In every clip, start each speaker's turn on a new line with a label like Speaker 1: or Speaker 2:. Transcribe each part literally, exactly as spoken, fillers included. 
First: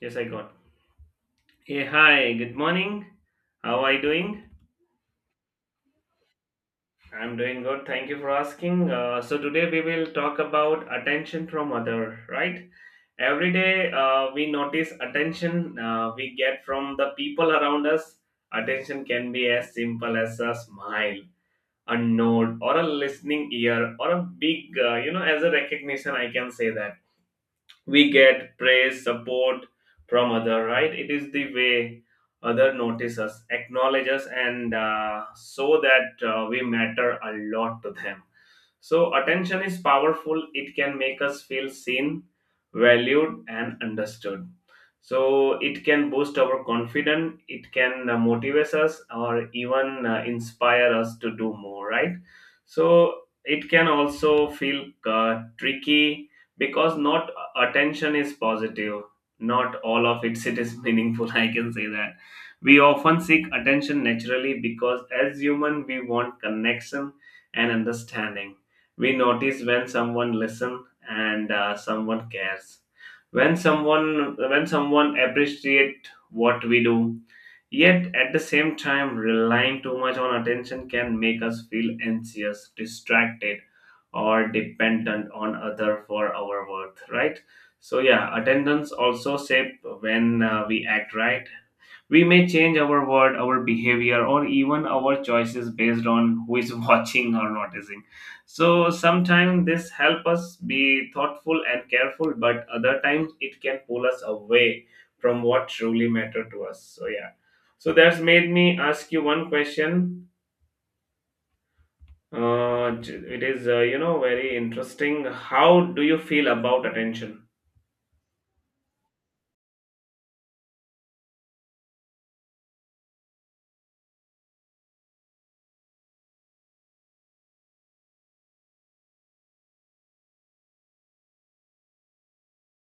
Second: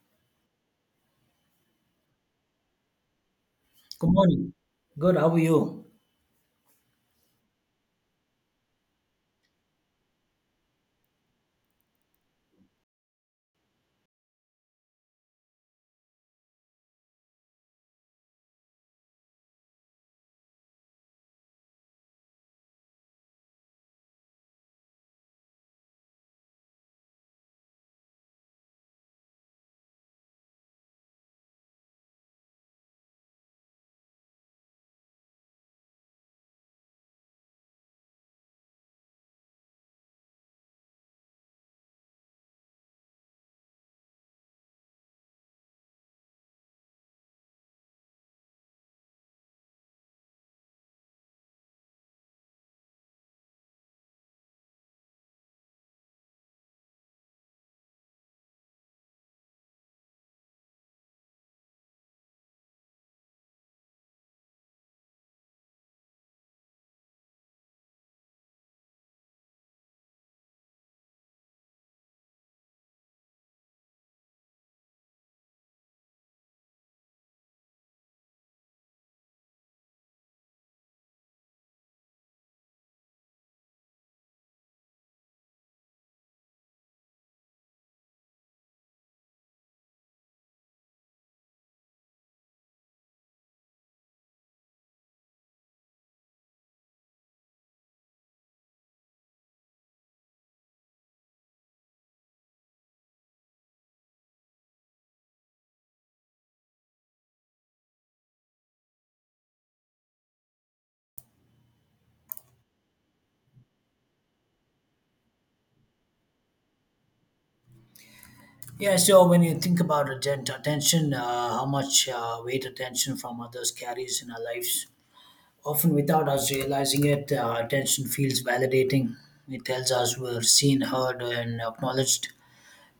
Speaker 1: Yes, I got. Hey, hi, good morning. How are you
Speaker 2: Good
Speaker 1: doing?
Speaker 2: morning. Good. How are you?
Speaker 1: I'm doing good. Thank you for asking. Uh, so today we will talk about attention from other, right? Every day uh, we notice attention uh, we get from the people around us. Attention can be as simple as a smile, a nod, or a listening ear, or a big, uh, you know, as a recognition. I can say that we get praise, support from other, right? It is the way other notice us, acknowledge us, and uh, so that uh, we matter a lot to them. So attention is powerful. It can make us feel seen, valued, and understood. So it can boost our confidence. It can uh, motivate us, or even uh, inspire us to do more. Right. So it can also feel uh, tricky because not uh, attention is positive, not all of it, it is meaningful. I can say that we often seek attention naturally because as human we want connection and understanding. We notice when someone listens and uh, someone cares, when someone when someone appreciate what we do. Yet, at the same time, relying too much on attention can make us feel anxious, distracted, or dependent on other for our worth, right? So, yeah, attendance also shape when uh, we act, right? We may change our word, our behavior, or even our choices based on who is watching or noticing. So sometimes this help us be thoughtful and careful, but other times it can pull us away from what truly matter to us. So yeah. So that's made me ask you one question. Uh, it is uh, you know very interesting. How do you feel about attention?
Speaker 2: Yeah. So when you think about atten- attention, uh, how much uh, weight attention from others carries in our lives, often without us realizing it, uh, attention feels validating. It tells us we're seen, heard, and acknowledged.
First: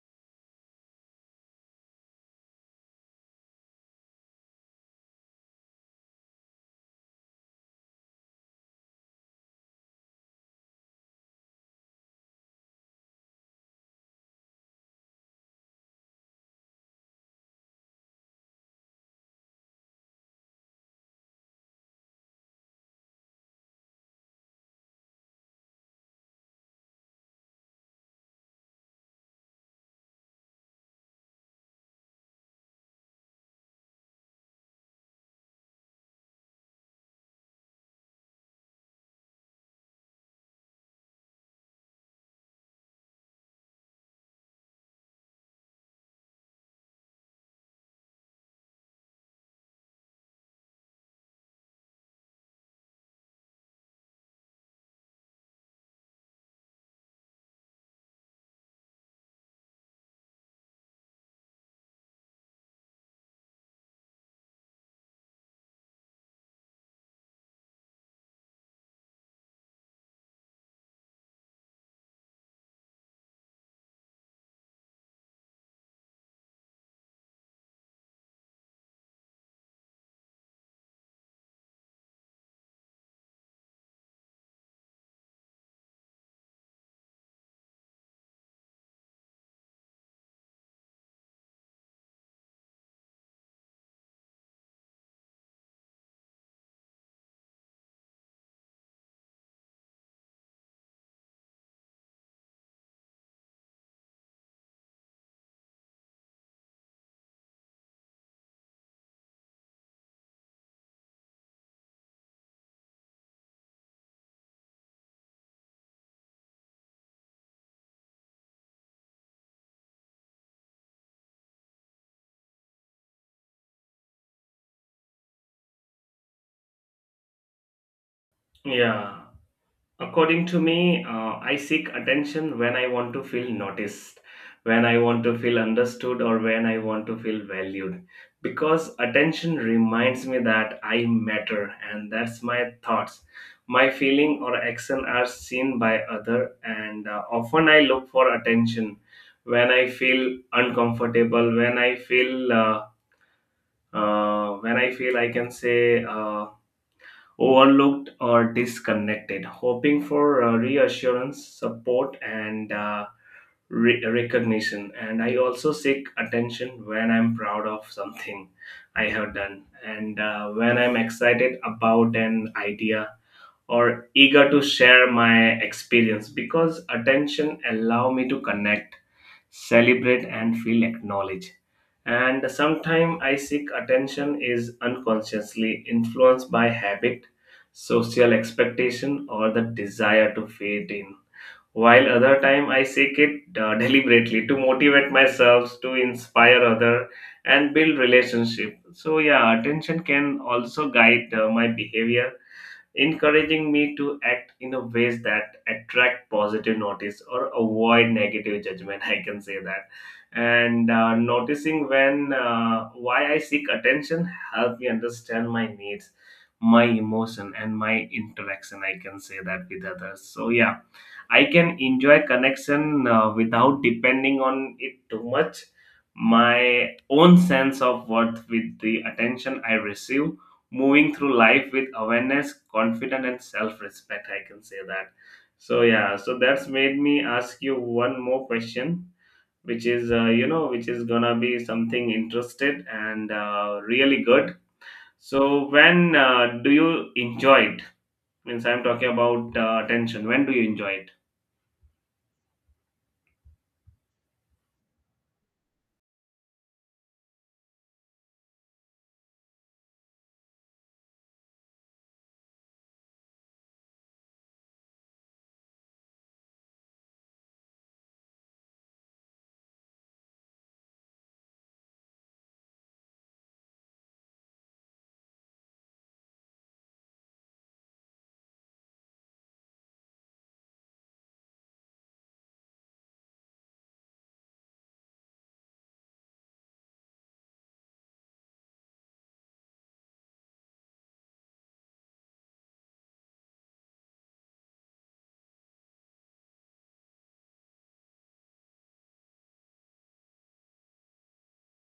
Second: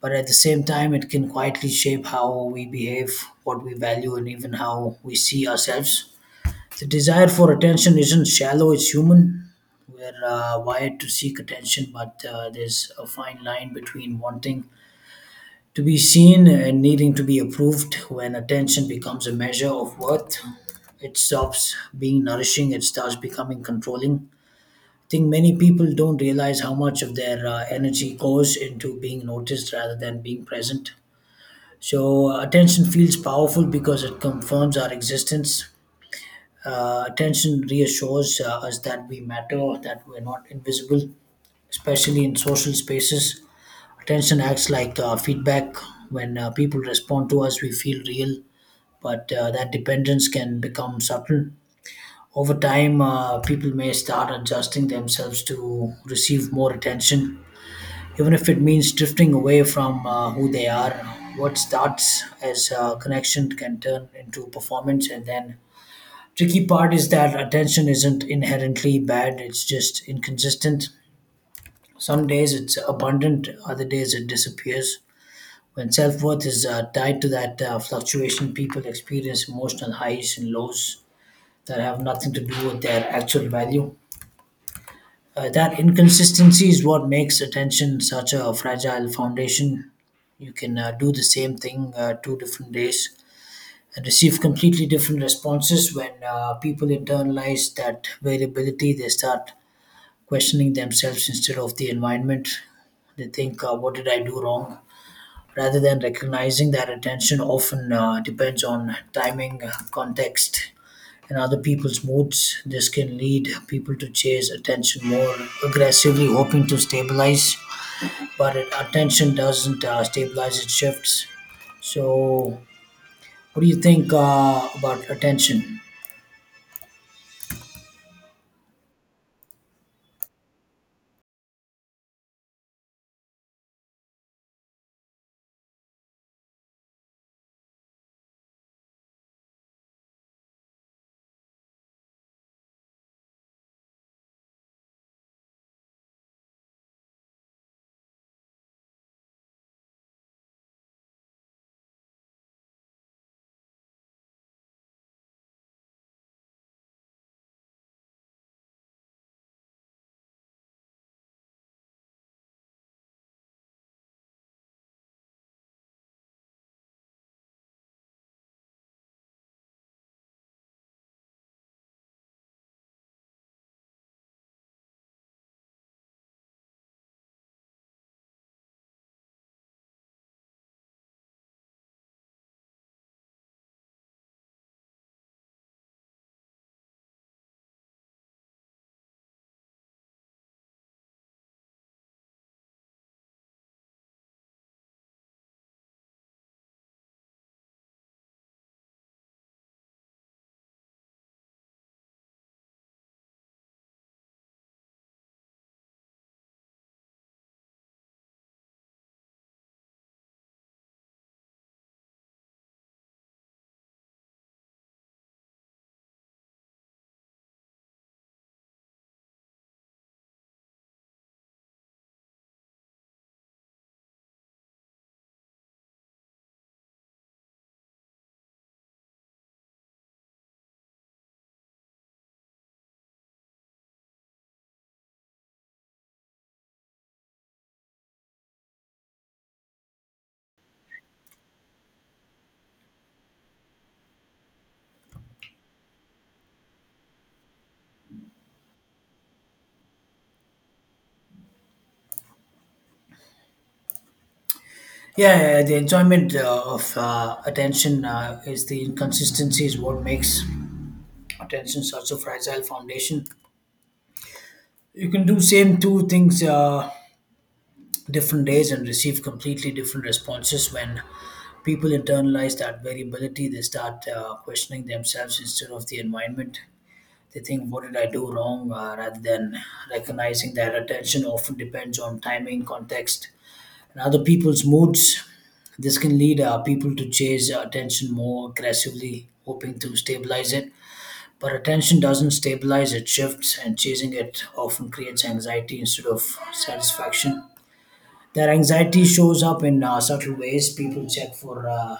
Speaker 2: But at the same time, it can quietly shape how we behave, what we value, and even how we see ourselves. The desire for attention isn't shallow, it's human. We're uh, wired to seek attention, but uh, there's a fine line between wanting to be seen and needing to be approved. When attention becomes a measure of worth, it stops being nourishing, it starts becoming controlling. I think many people don't realize how much of their uh, energy goes into being noticed rather than being present. So, uh, attention feels powerful because it confirms our existence. Uh, attention reassures uh, us that we matter, that we're not invisible, especially in social spaces. Attention acts like uh, feedback. When uh, people respond to us, we feel real, but uh, that dependence can become subtle. Over time, uh, people may start adjusting themselves to receive more attention, even if it means drifting away from uh, who they are. What starts as uh, connection can turn into performance. And then tricky part is that attention isn't inherently bad, it's just inconsistent. Some days it's abundant, other days it disappears. When self-worth is uh, tied to that uh, fluctuation, people experience emotional highs and lows that have nothing to do with their actual value. Uh, that inconsistency is what makes attention such a fragile foundation. You can uh, do the same thing uh, two different days and receive completely different responses. When uh, people internalize that variability, they start questioning themselves instead of the environment. They think, uh, "What did I do wrong?" rather than recognizing that attention often uh, depends on timing, uh, context, and other people's moods. This can lead people to chase attention more aggressively, hoping to stabilize. But it, attention doesn't uh, stabilize, it shifts. So what do you think uh, about attention?
Speaker 1: Yeah. According to me, uh, I seek attention when I want to feel noticed, when I want to feel understood, or when I want to feel valued. Because attention reminds me that I matter, and that's my thoughts. My feeling or action are seen by other, and uh, often I look for attention when I feel uncomfortable, when I feel, uh, uh, when I feel, I can say, Uh, overlooked or disconnected, hoping for uh, reassurance, support, and uh, re- recognition. And I also seek attention when I'm proud of something I have done, and uh, when I'm excited about an idea or eager to share my experience, because attention allow me to connect, celebrate, and feel acknowledged. And sometimes I seek attention is unconsciously influenced by habit, social expectation, or the desire to fit in, while other time I seek it uh, deliberately to motivate myself, to inspire other and build relationship. So yeah, attention can also guide uh, my behavior, encouraging me to act in a ways that attract positive notice or avoid negative judgment. I can say that. And uh, noticing when uh, why I seek attention help me understand my needs, my emotion, and my interaction, I can say that, with others. So yeah, I can enjoy connection uh, without depending on it too much. My own sense of worth with the attention I receive, moving through life with awareness, confidence, and self respect. I can say that. So yeah, so that's made me ask you one more question, which is uh, you know, which is gonna be something interested and uh, really good. So when uh, do you enjoy it? Means I'm talking about uh, attention. When do you enjoy it?
Speaker 2: Yeah, yeah, yeah, the enjoyment uh, of uh, attention uh, is the inconsistency is what makes attention such a fragile foundation. You can do same two things uh, different days and receive completely different responses. When people internalize that variability, they start uh, questioning themselves instead of the environment. They think, "What did I do wrong?" Uh, rather than recognizing that attention often depends on timing, context, and other people's moods. This can lead uh, people to chase attention more aggressively, hoping to stabilize it. But attention doesn't stabilize, it shifts, and chasing it often creates anxiety instead of satisfaction. That anxiety shows up in uh, subtle ways. People check for uh,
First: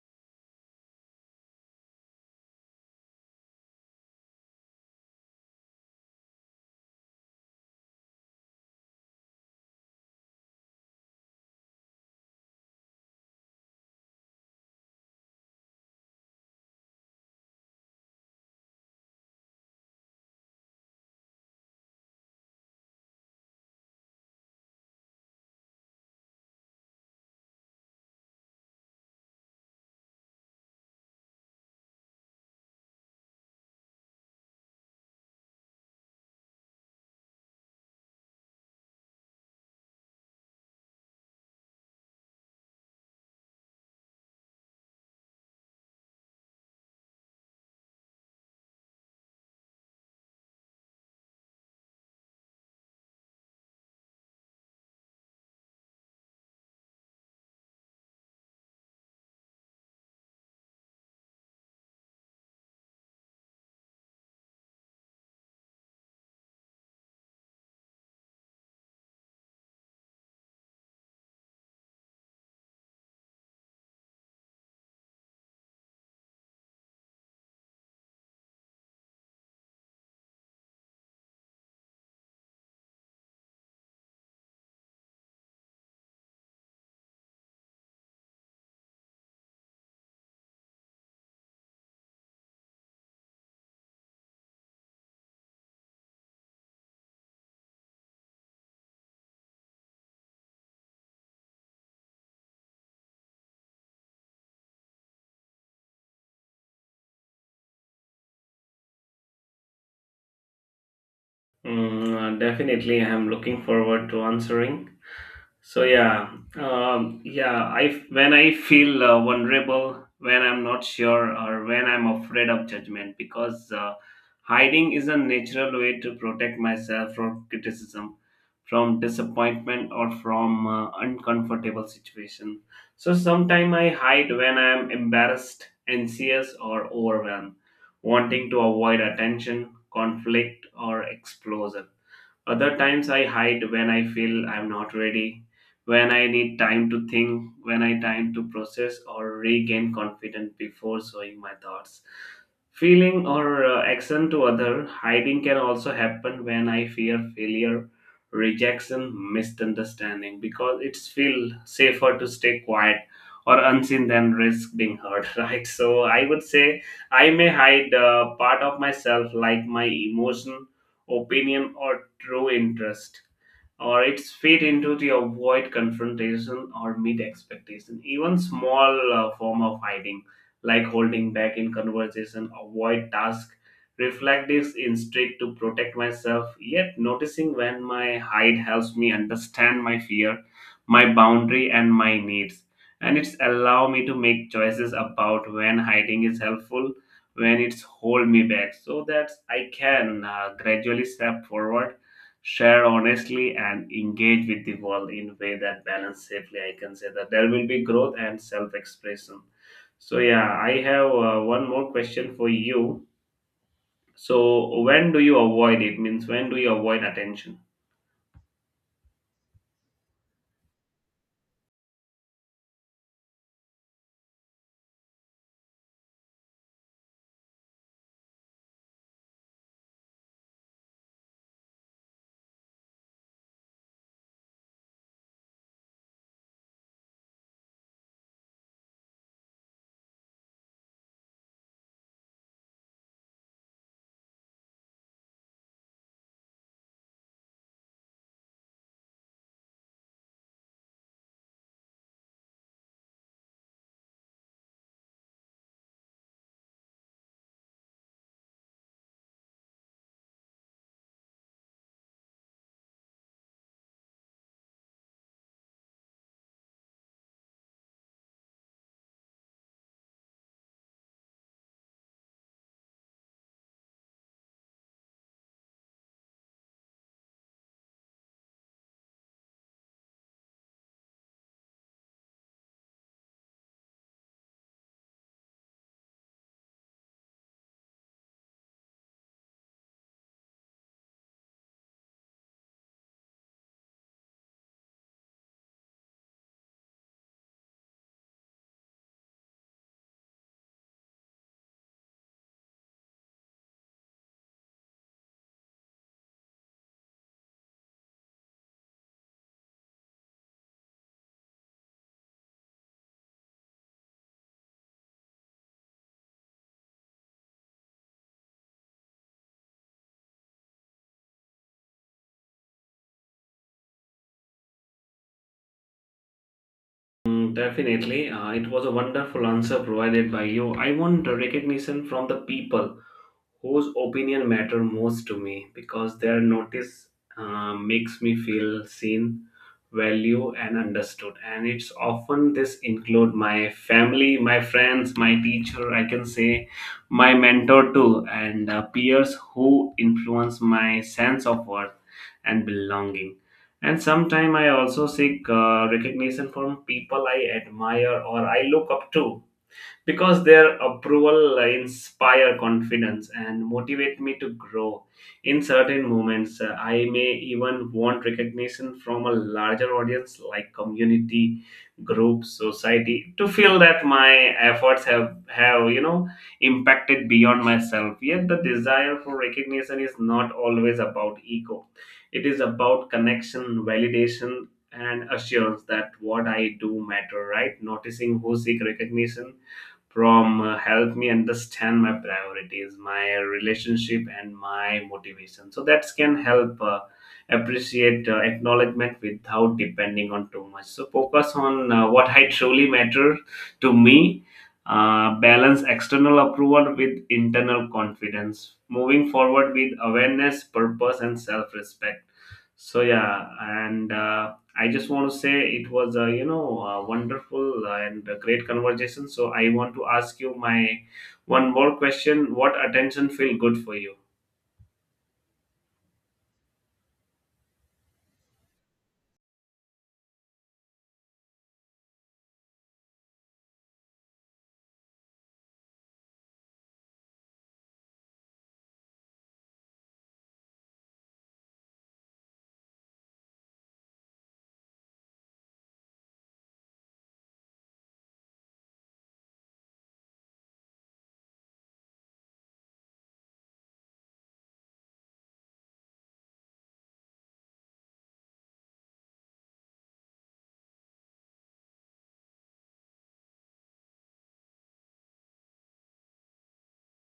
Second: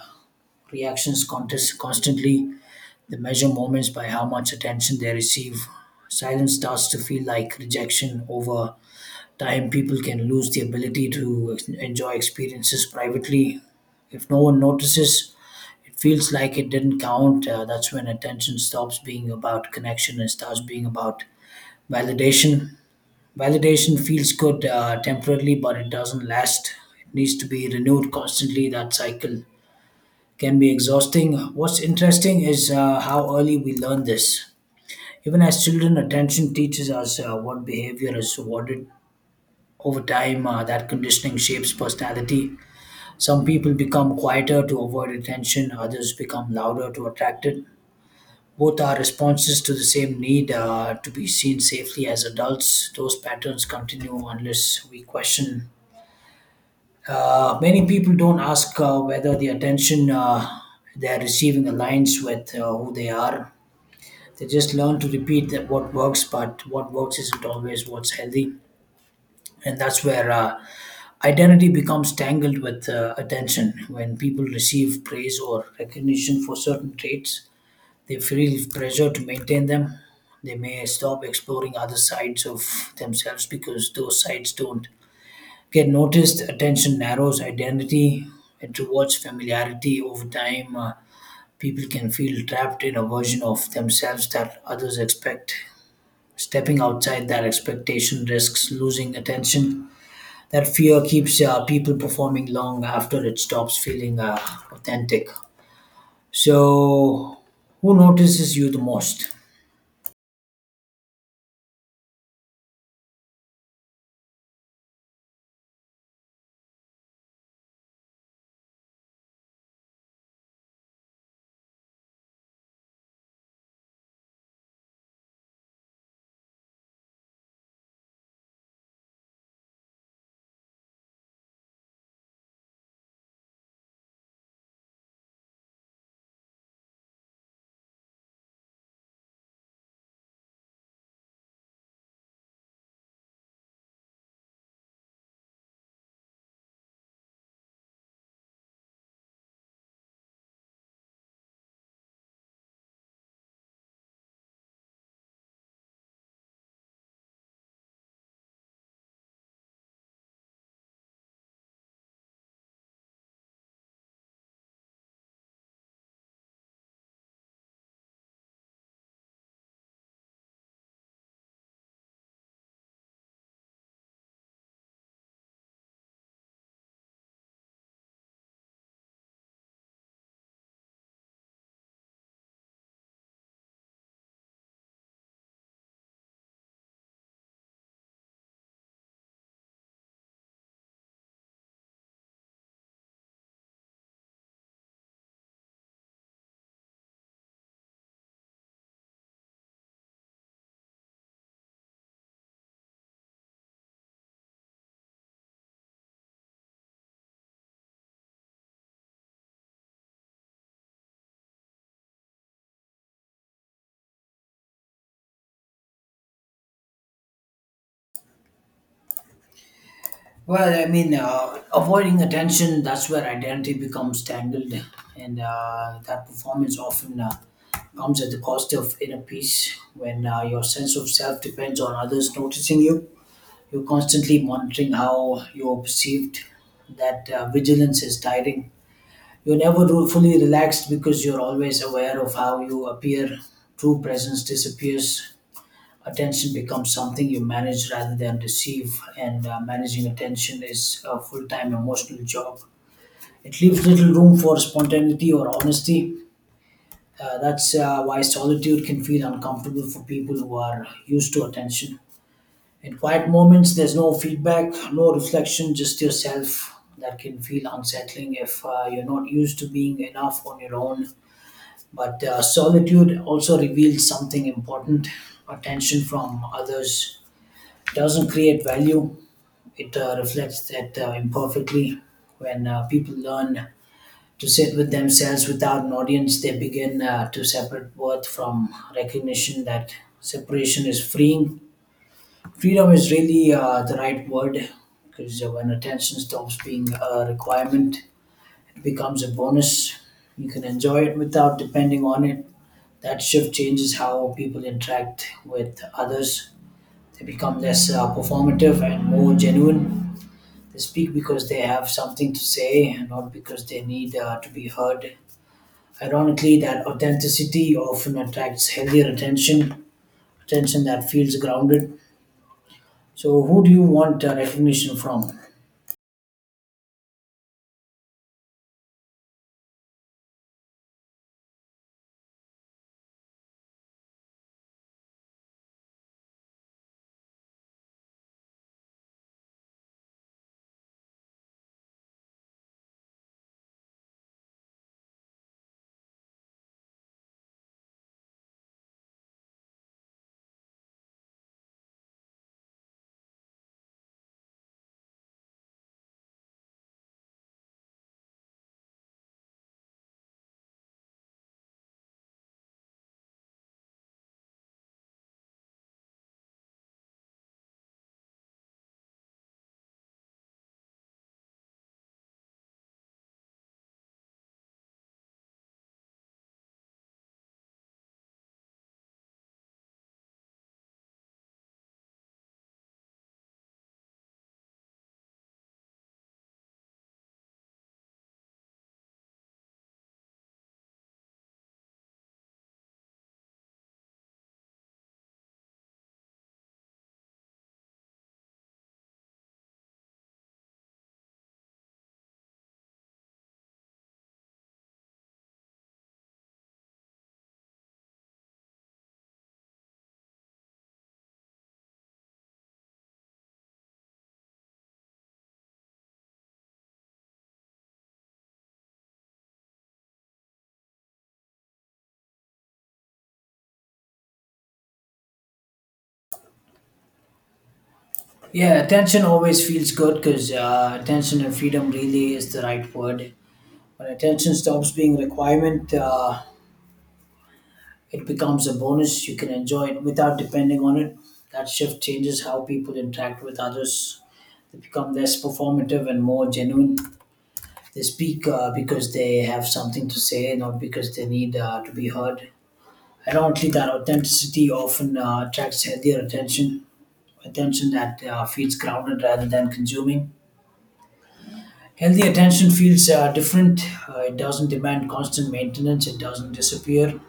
Speaker 2: reactions contest- constantly, they measure moments by how much attention they receive. Silence starts to feel like rejection. Over time, people can lose the ability to ex- enjoy experiences privately. If no one notices, it feels like it didn't count. Uh, that's when attention stops being about connection and starts being about validation. Validation feels good uh, temporarily, but it doesn't last. It needs to be renewed constantly. That cycle can be exhausting. What's interesting is uh, how early we learn this. Even as children, attention teaches us uh, what behavior is rewarded. Over time, uh, that conditioning shapes personality. Some people become quieter to avoid attention, others become louder to attract it. Both are responses to the same need, uh, to be seen safely as adults. Those patterns continue unless we question. Uh, many people don't ask uh, whether the attention uh, they're receiving aligns with uh, who they are. They just learn to repeat that what works, but what works isn't always what's healthy. And that's where uh, identity becomes tangled with uh, attention. When people receive praise or recognition for certain traits, they feel pressure to maintain them. They may stop exploring other sides of themselves because those sides don't get noticed. Attention narrows identity, it rewards familiarity. Over time, uh, people can feel trapped in a version of themselves that others expect. Stepping outside that expectation risks losing attention. That fear keeps uh, people performing long after it stops feeling uh, authentic. So, who notices you the most?
Speaker 1: Mm, uh, definitely, I am looking forward to answering. So yeah, um, yeah. I when I feel uh, vulnerable, when I'm not sure, or when I'm afraid of judgment, because uh, hiding is a natural way to protect myself from criticism, from disappointment, or from uh, uncomfortable situation. So sometimes I hide when I'm embarrassed, anxious, or overwhelmed, wanting to avoid attention, conflict, or explosion. Other times I hide when I feel I'm not ready, when I need time to think, when I time to process or regain confidence before showing my thoughts. Feeling or uh, action to other, hiding can also happen when I fear failure, rejection, misunderstanding, because it's feel safer to stay quiet or unseen than risk being heard, right? So I would say I may hide uh, part of myself like my emotion, opinion, or true interest, or it's fit into to avoid confrontation or meet expectation. Even small uh, form of hiding, like holding back in conversation, avoid task, reflect this instinct to protect myself. Yet noticing when my hide helps me understand my fear, my boundary, and my needs, and it's allow me to make choices about when hiding is helpful, when it's hold me back, so that I can uh, gradually step forward, share honestly, and engage with the world in way that balance safely. I can say that there will be growth and self expression. So yeah, I have uh, one more question for you. So when do you avoid it? Means, when do you avoid attention?
Speaker 2: Well, I mean, uh, avoiding attention, that's where identity becomes tangled, and uh, that performance often uh, comes at the cost of inner peace. When uh, your sense of self depends on others noticing you, you're constantly monitoring how you're perceived. That uh, vigilance is tiring. You're never ru- fully relaxed because you're always aware of how you appear. True presence disappears. Attention becomes something you manage rather than receive, and uh, managing attention is a full time emotional job. It leaves little room for spontaneity or honesty. Uh, that's uh, why solitude can feel uncomfortable for people who are used to attention. In quiet moments, there's no feedback, no reflection, just yourself. That can feel unsettling if uh, you're not used to being enough on your own. But uh, solitude also reveals something important. Attention from others doesn't create value, it uh, reflects that uh, imperfectly. When uh, people learn to sit with themselves without an audience, they begin uh, to separate worth from recognition. That separation is freeing. Freedom is really uh, the right word, because when attention stops being a requirement, it becomes a bonus. You can enjoy it without depending on it. That shift changes how people interact with others. They become less uh, performative and more genuine. They speak because they have something to say and not because they need uh, to be heard. Ironically, that authenticity often attracts healthier attention, attention that feels grounded. So, who do you want uh, recognition from?
Speaker 1: Mm, definitely uh, it was a wonderful answer provided by you. I want recognition from the people whose opinion matter most to me, because their notice uh, makes me feel seen, value, and understood, and it's often this include my family, my friends, my teacher, I can say, my mentor too, and uh, peers who influence my sense of worth and belonging. And sometimes I also seek uh, recognition from people I admire or I look up to, because their approval inspire confidence and motivate me to grow. In certain moments uh, I may even want recognition from a larger audience like community, group, society, to feel that my efforts have have you know impacted beyond myself. Yet the desire for recognition is not always about ego, it is about connection, validation, and assurance that what I do matter, right? Noticing who seek recognition from uh, help me understand my priorities, my relationship, and my motivation, so that can help uh, appreciate uh, acknowledgement without depending on too much. So focus on uh, what I truly matter to me, uh, balance external approval with internal confidence, moving forward with awareness, purpose, and self-respect. So yeah, and uh, I just want to say it was a you know a wonderful and a great conversation. So I want to ask you my one more question. What attention feel good for you?
Speaker 2: Yeah, attention always feels good because uh, attention and freedom really is the right word. When attention stops being a requirement, uh, it becomes a bonus. You can enjoy it without depending on it. That shift changes how people interact with others. They become less performative and more genuine. They speak uh, because they have something to say, not because they need uh, to be heard. Ironically, that authenticity often uh, attracts healthier attention, attention that uh, feels grounded rather than consuming. Healthy attention feels uh, different. Uh, it doesn't demand constant maintenance, it doesn't disappear.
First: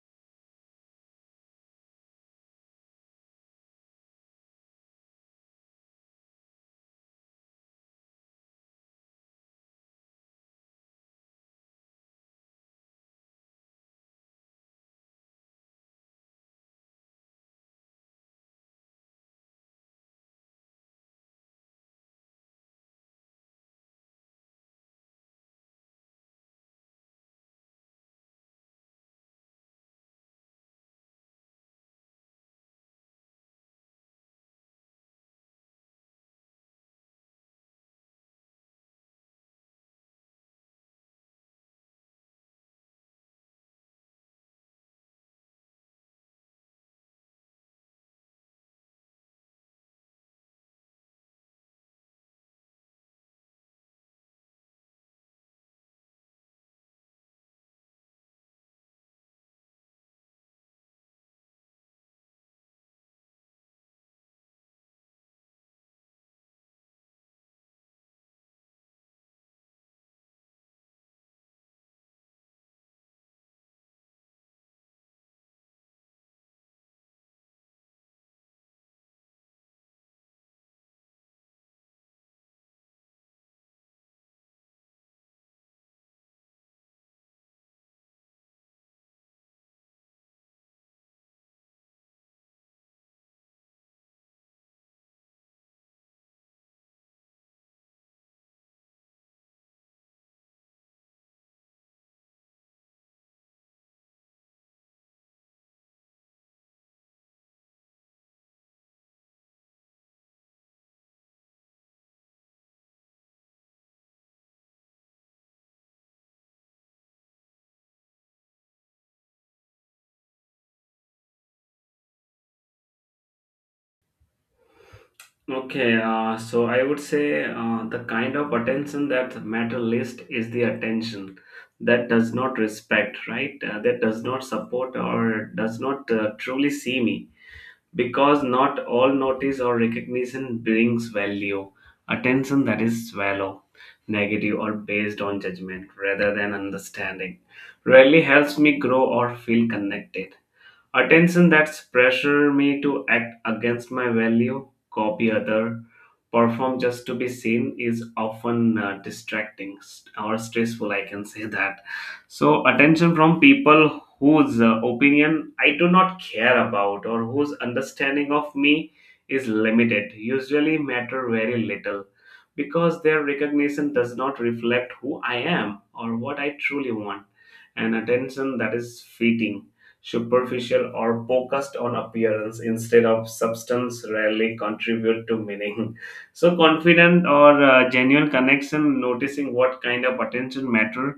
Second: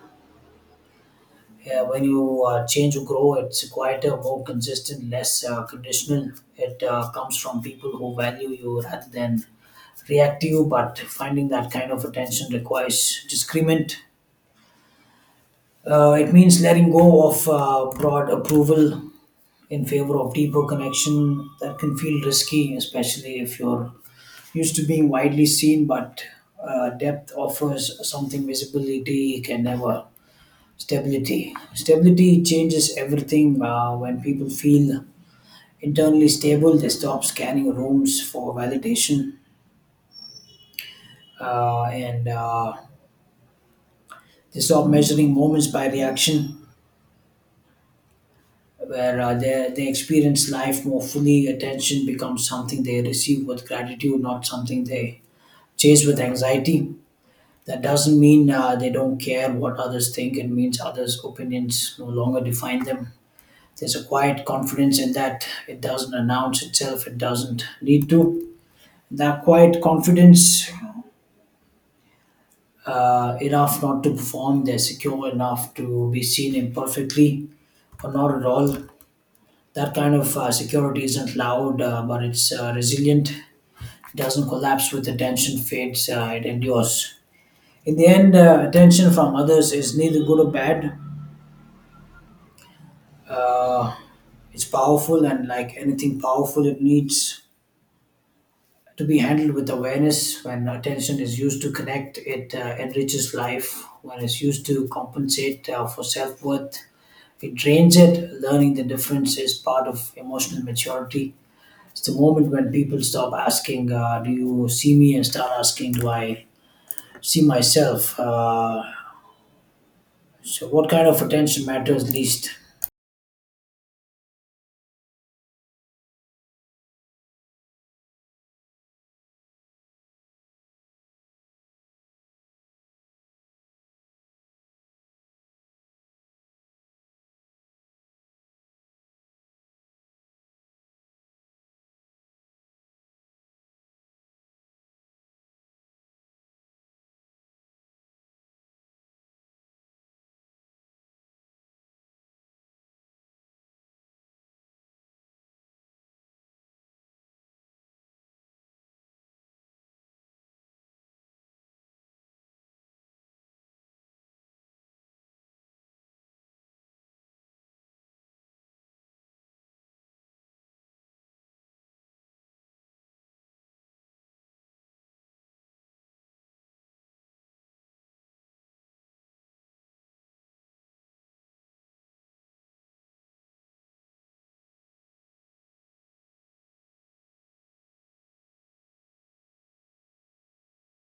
Speaker 2: Yeah, when you uh, change or grow, it's quieter, more consistent, less uh, conditional. It uh, comes from people who value you rather than react to you. But finding that kind of attention requires discernment. Uh, it means letting go of uh, broad approval in favor of deeper connection. That can feel risky, especially if you're used to being widely seen. But uh, depth offers something visibility can never. Stability. Stability changes everything. Uh, when people feel internally stable, they stop scanning rooms for validation, uh, and uh, they stop measuring moments by reaction, where uh, they, they experience life more fully. Attention becomes something they receive with gratitude, not something they chase with anxiety. That doesn't mean uh, they don't care what others think, it means others' opinions no longer define them. There's a quiet confidence in that. It doesn't announce itself, it doesn't need to. That quiet confidence, uh, enough not to perform, they're secure enough to be seen imperfectly or not at all. That kind of uh, security isn't loud, uh, but it's uh, resilient. It doesn't collapse with attention fades, uh, it endures. In the end, uh, attention from others is neither good or bad. Uh, it's powerful, and like anything powerful, it needs to be handled with awareness. When attention is used to connect, it uh, enriches life. When it's used to compensate uh, for self worth, it drains it. Learning the difference is part of emotional maturity. It's the moment when people stop asking, uh, "Do you see me?" and start asking, "Do I see myself?" Uh, so, what kind of attention matters least?
Speaker 1: Okay, uh, so I would say uh, the kind of attention that matter least is the attention that does not respect, right? Uh, that does not support or does not uh, truly see me. Because not all notice or recognition brings value. Attention that is shallow, negative, or based on judgment rather than understanding rarely helps me grow or feel connected. Attention that's pressure me to act against my value, copy other, perform just to be seen is often uh, distracting st- or stressful. I can say that. So attention from people whose uh, opinion I do not care about or whose understanding of me is limited usually matter very little, because their recognition does not reflect who I am or what I truly want. And attention that is fitting, superficial, or focused on appearance instead of substance rarely contribute to meaning. So confident or uh, genuine connection, noticing what kind of attention matter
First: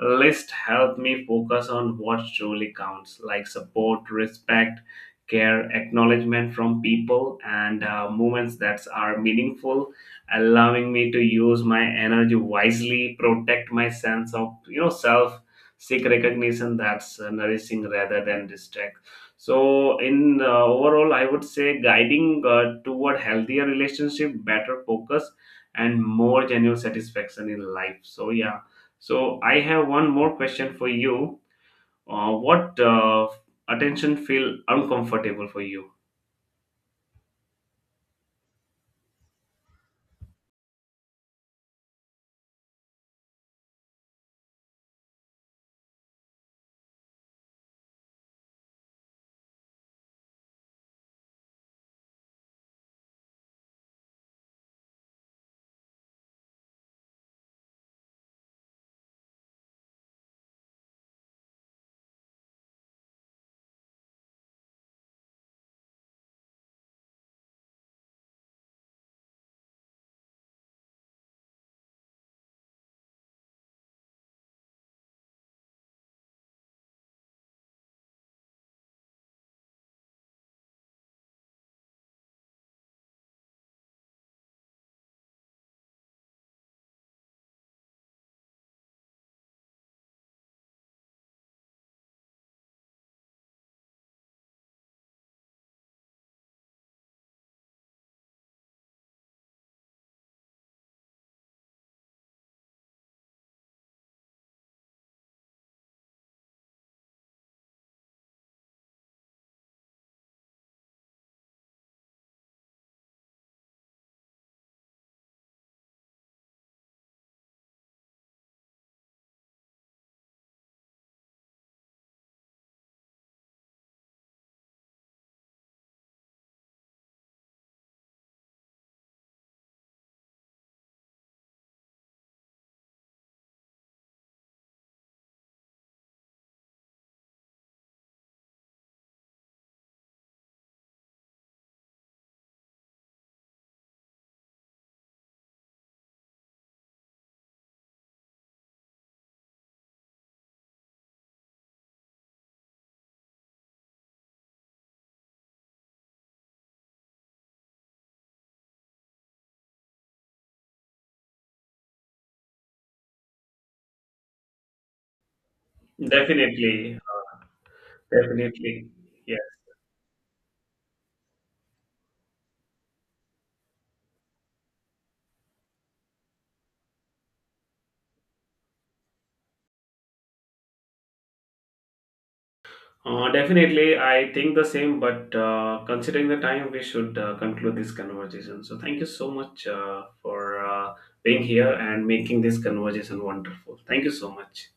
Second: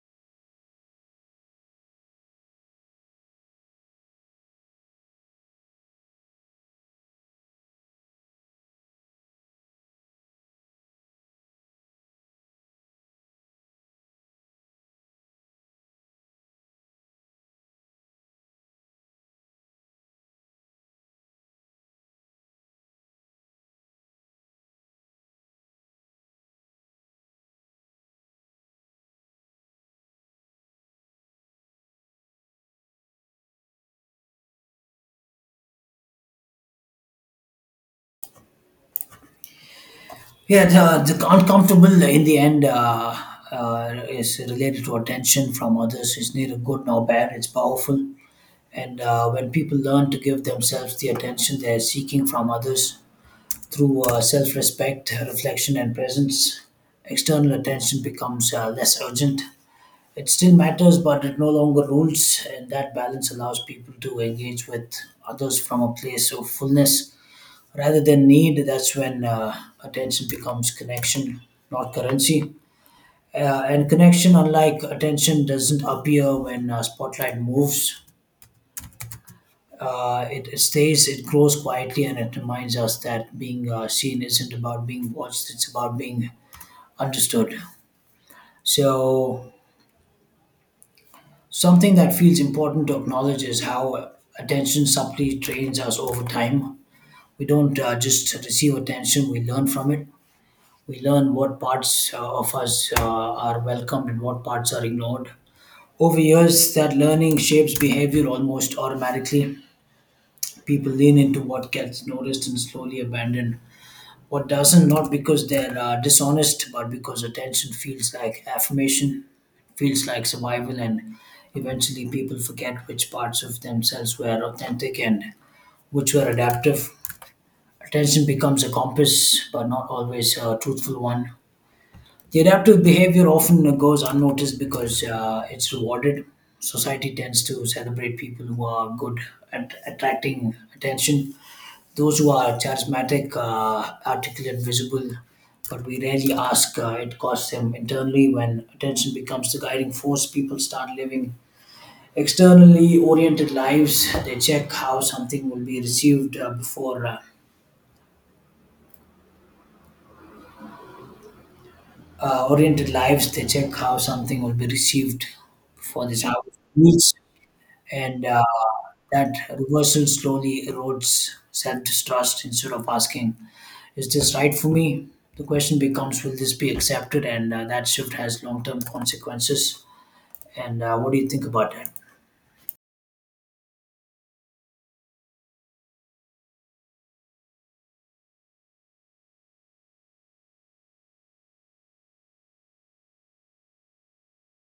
Speaker 1: list help me focus on what truly counts, like support, respect, care, acknowledgement from people and uh, movements that are meaningful, allowing me to use my energy wisely, protect my sense of you know self, seek recognition that's uh, nourishing rather than distract. So in uh, overall I would say, guiding uh, toward healthier relationship, better focus, and more genuine satisfaction in life. So yeah, so I have one more question for you. Uh, what uh, attention feel uncomfortable for you?
Speaker 2: Yeah, the, the uncomfortable in the end uh, uh, is related to attention from others. It's neither good nor bad, it's powerful. And uh, when people learn to give themselves the attention they're seeking from others through uh, self respect, reflection, and presence, external attention becomes uh, less urgent. It still matters, but it no longer rules, and that balance allows people to engage with others from a place of fullness rather than need. That's when uh, attention becomes connection, not currency. Uh, and connection, unlike attention, doesn't appear when uh, spotlight moves. Uh, it, it stays, it grows quietly, and it reminds us that being uh, seen isn't about being watched, it's about being understood. So, something that feels important to acknowledge is how attention subtly trains us over time. We don't uh, just receive attention, we learn from it. We learn what parts uh, of us uh, are welcomed and what parts are ignored. Over years, that learning shapes behavior almost automatically. People lean into what gets noticed and slowly abandon what doesn't, not because they're uh, dishonest, but because attention feels like affirmation, feels like survival, and eventually people forget which parts of themselves were authentic and which were adaptive. Attention becomes a compass, but not always a truthful one. The adaptive behavior often goes unnoticed because uh, it's rewarded. Society tends to celebrate people who are good at attracting attention, those who are charismatic, uh, articulate, visible, but we rarely ask. Uh, it costs them internally. When attention becomes the guiding force, people start living externally oriented lives. They check how something will be received uh, before uh, uh, oriented lives. They check how something will be received before this
Speaker 1: Definitely,
Speaker 2: house. And uh,
Speaker 1: definitely,
Speaker 2: that
Speaker 1: yeah.
Speaker 2: reversal slowly erodes self-trust. Instead of asking, "Is this right for me?" the question becomes, "Will this be accepted?" And uh, that shift has long-term consequences. And uh, what do you think about that?
Speaker 1: Uh, definitely, I think the same. But uh, considering the time, we should uh, conclude this conversation. So thank you so much uh, for uh, being here and making this conversation wonderful. Thank you so much.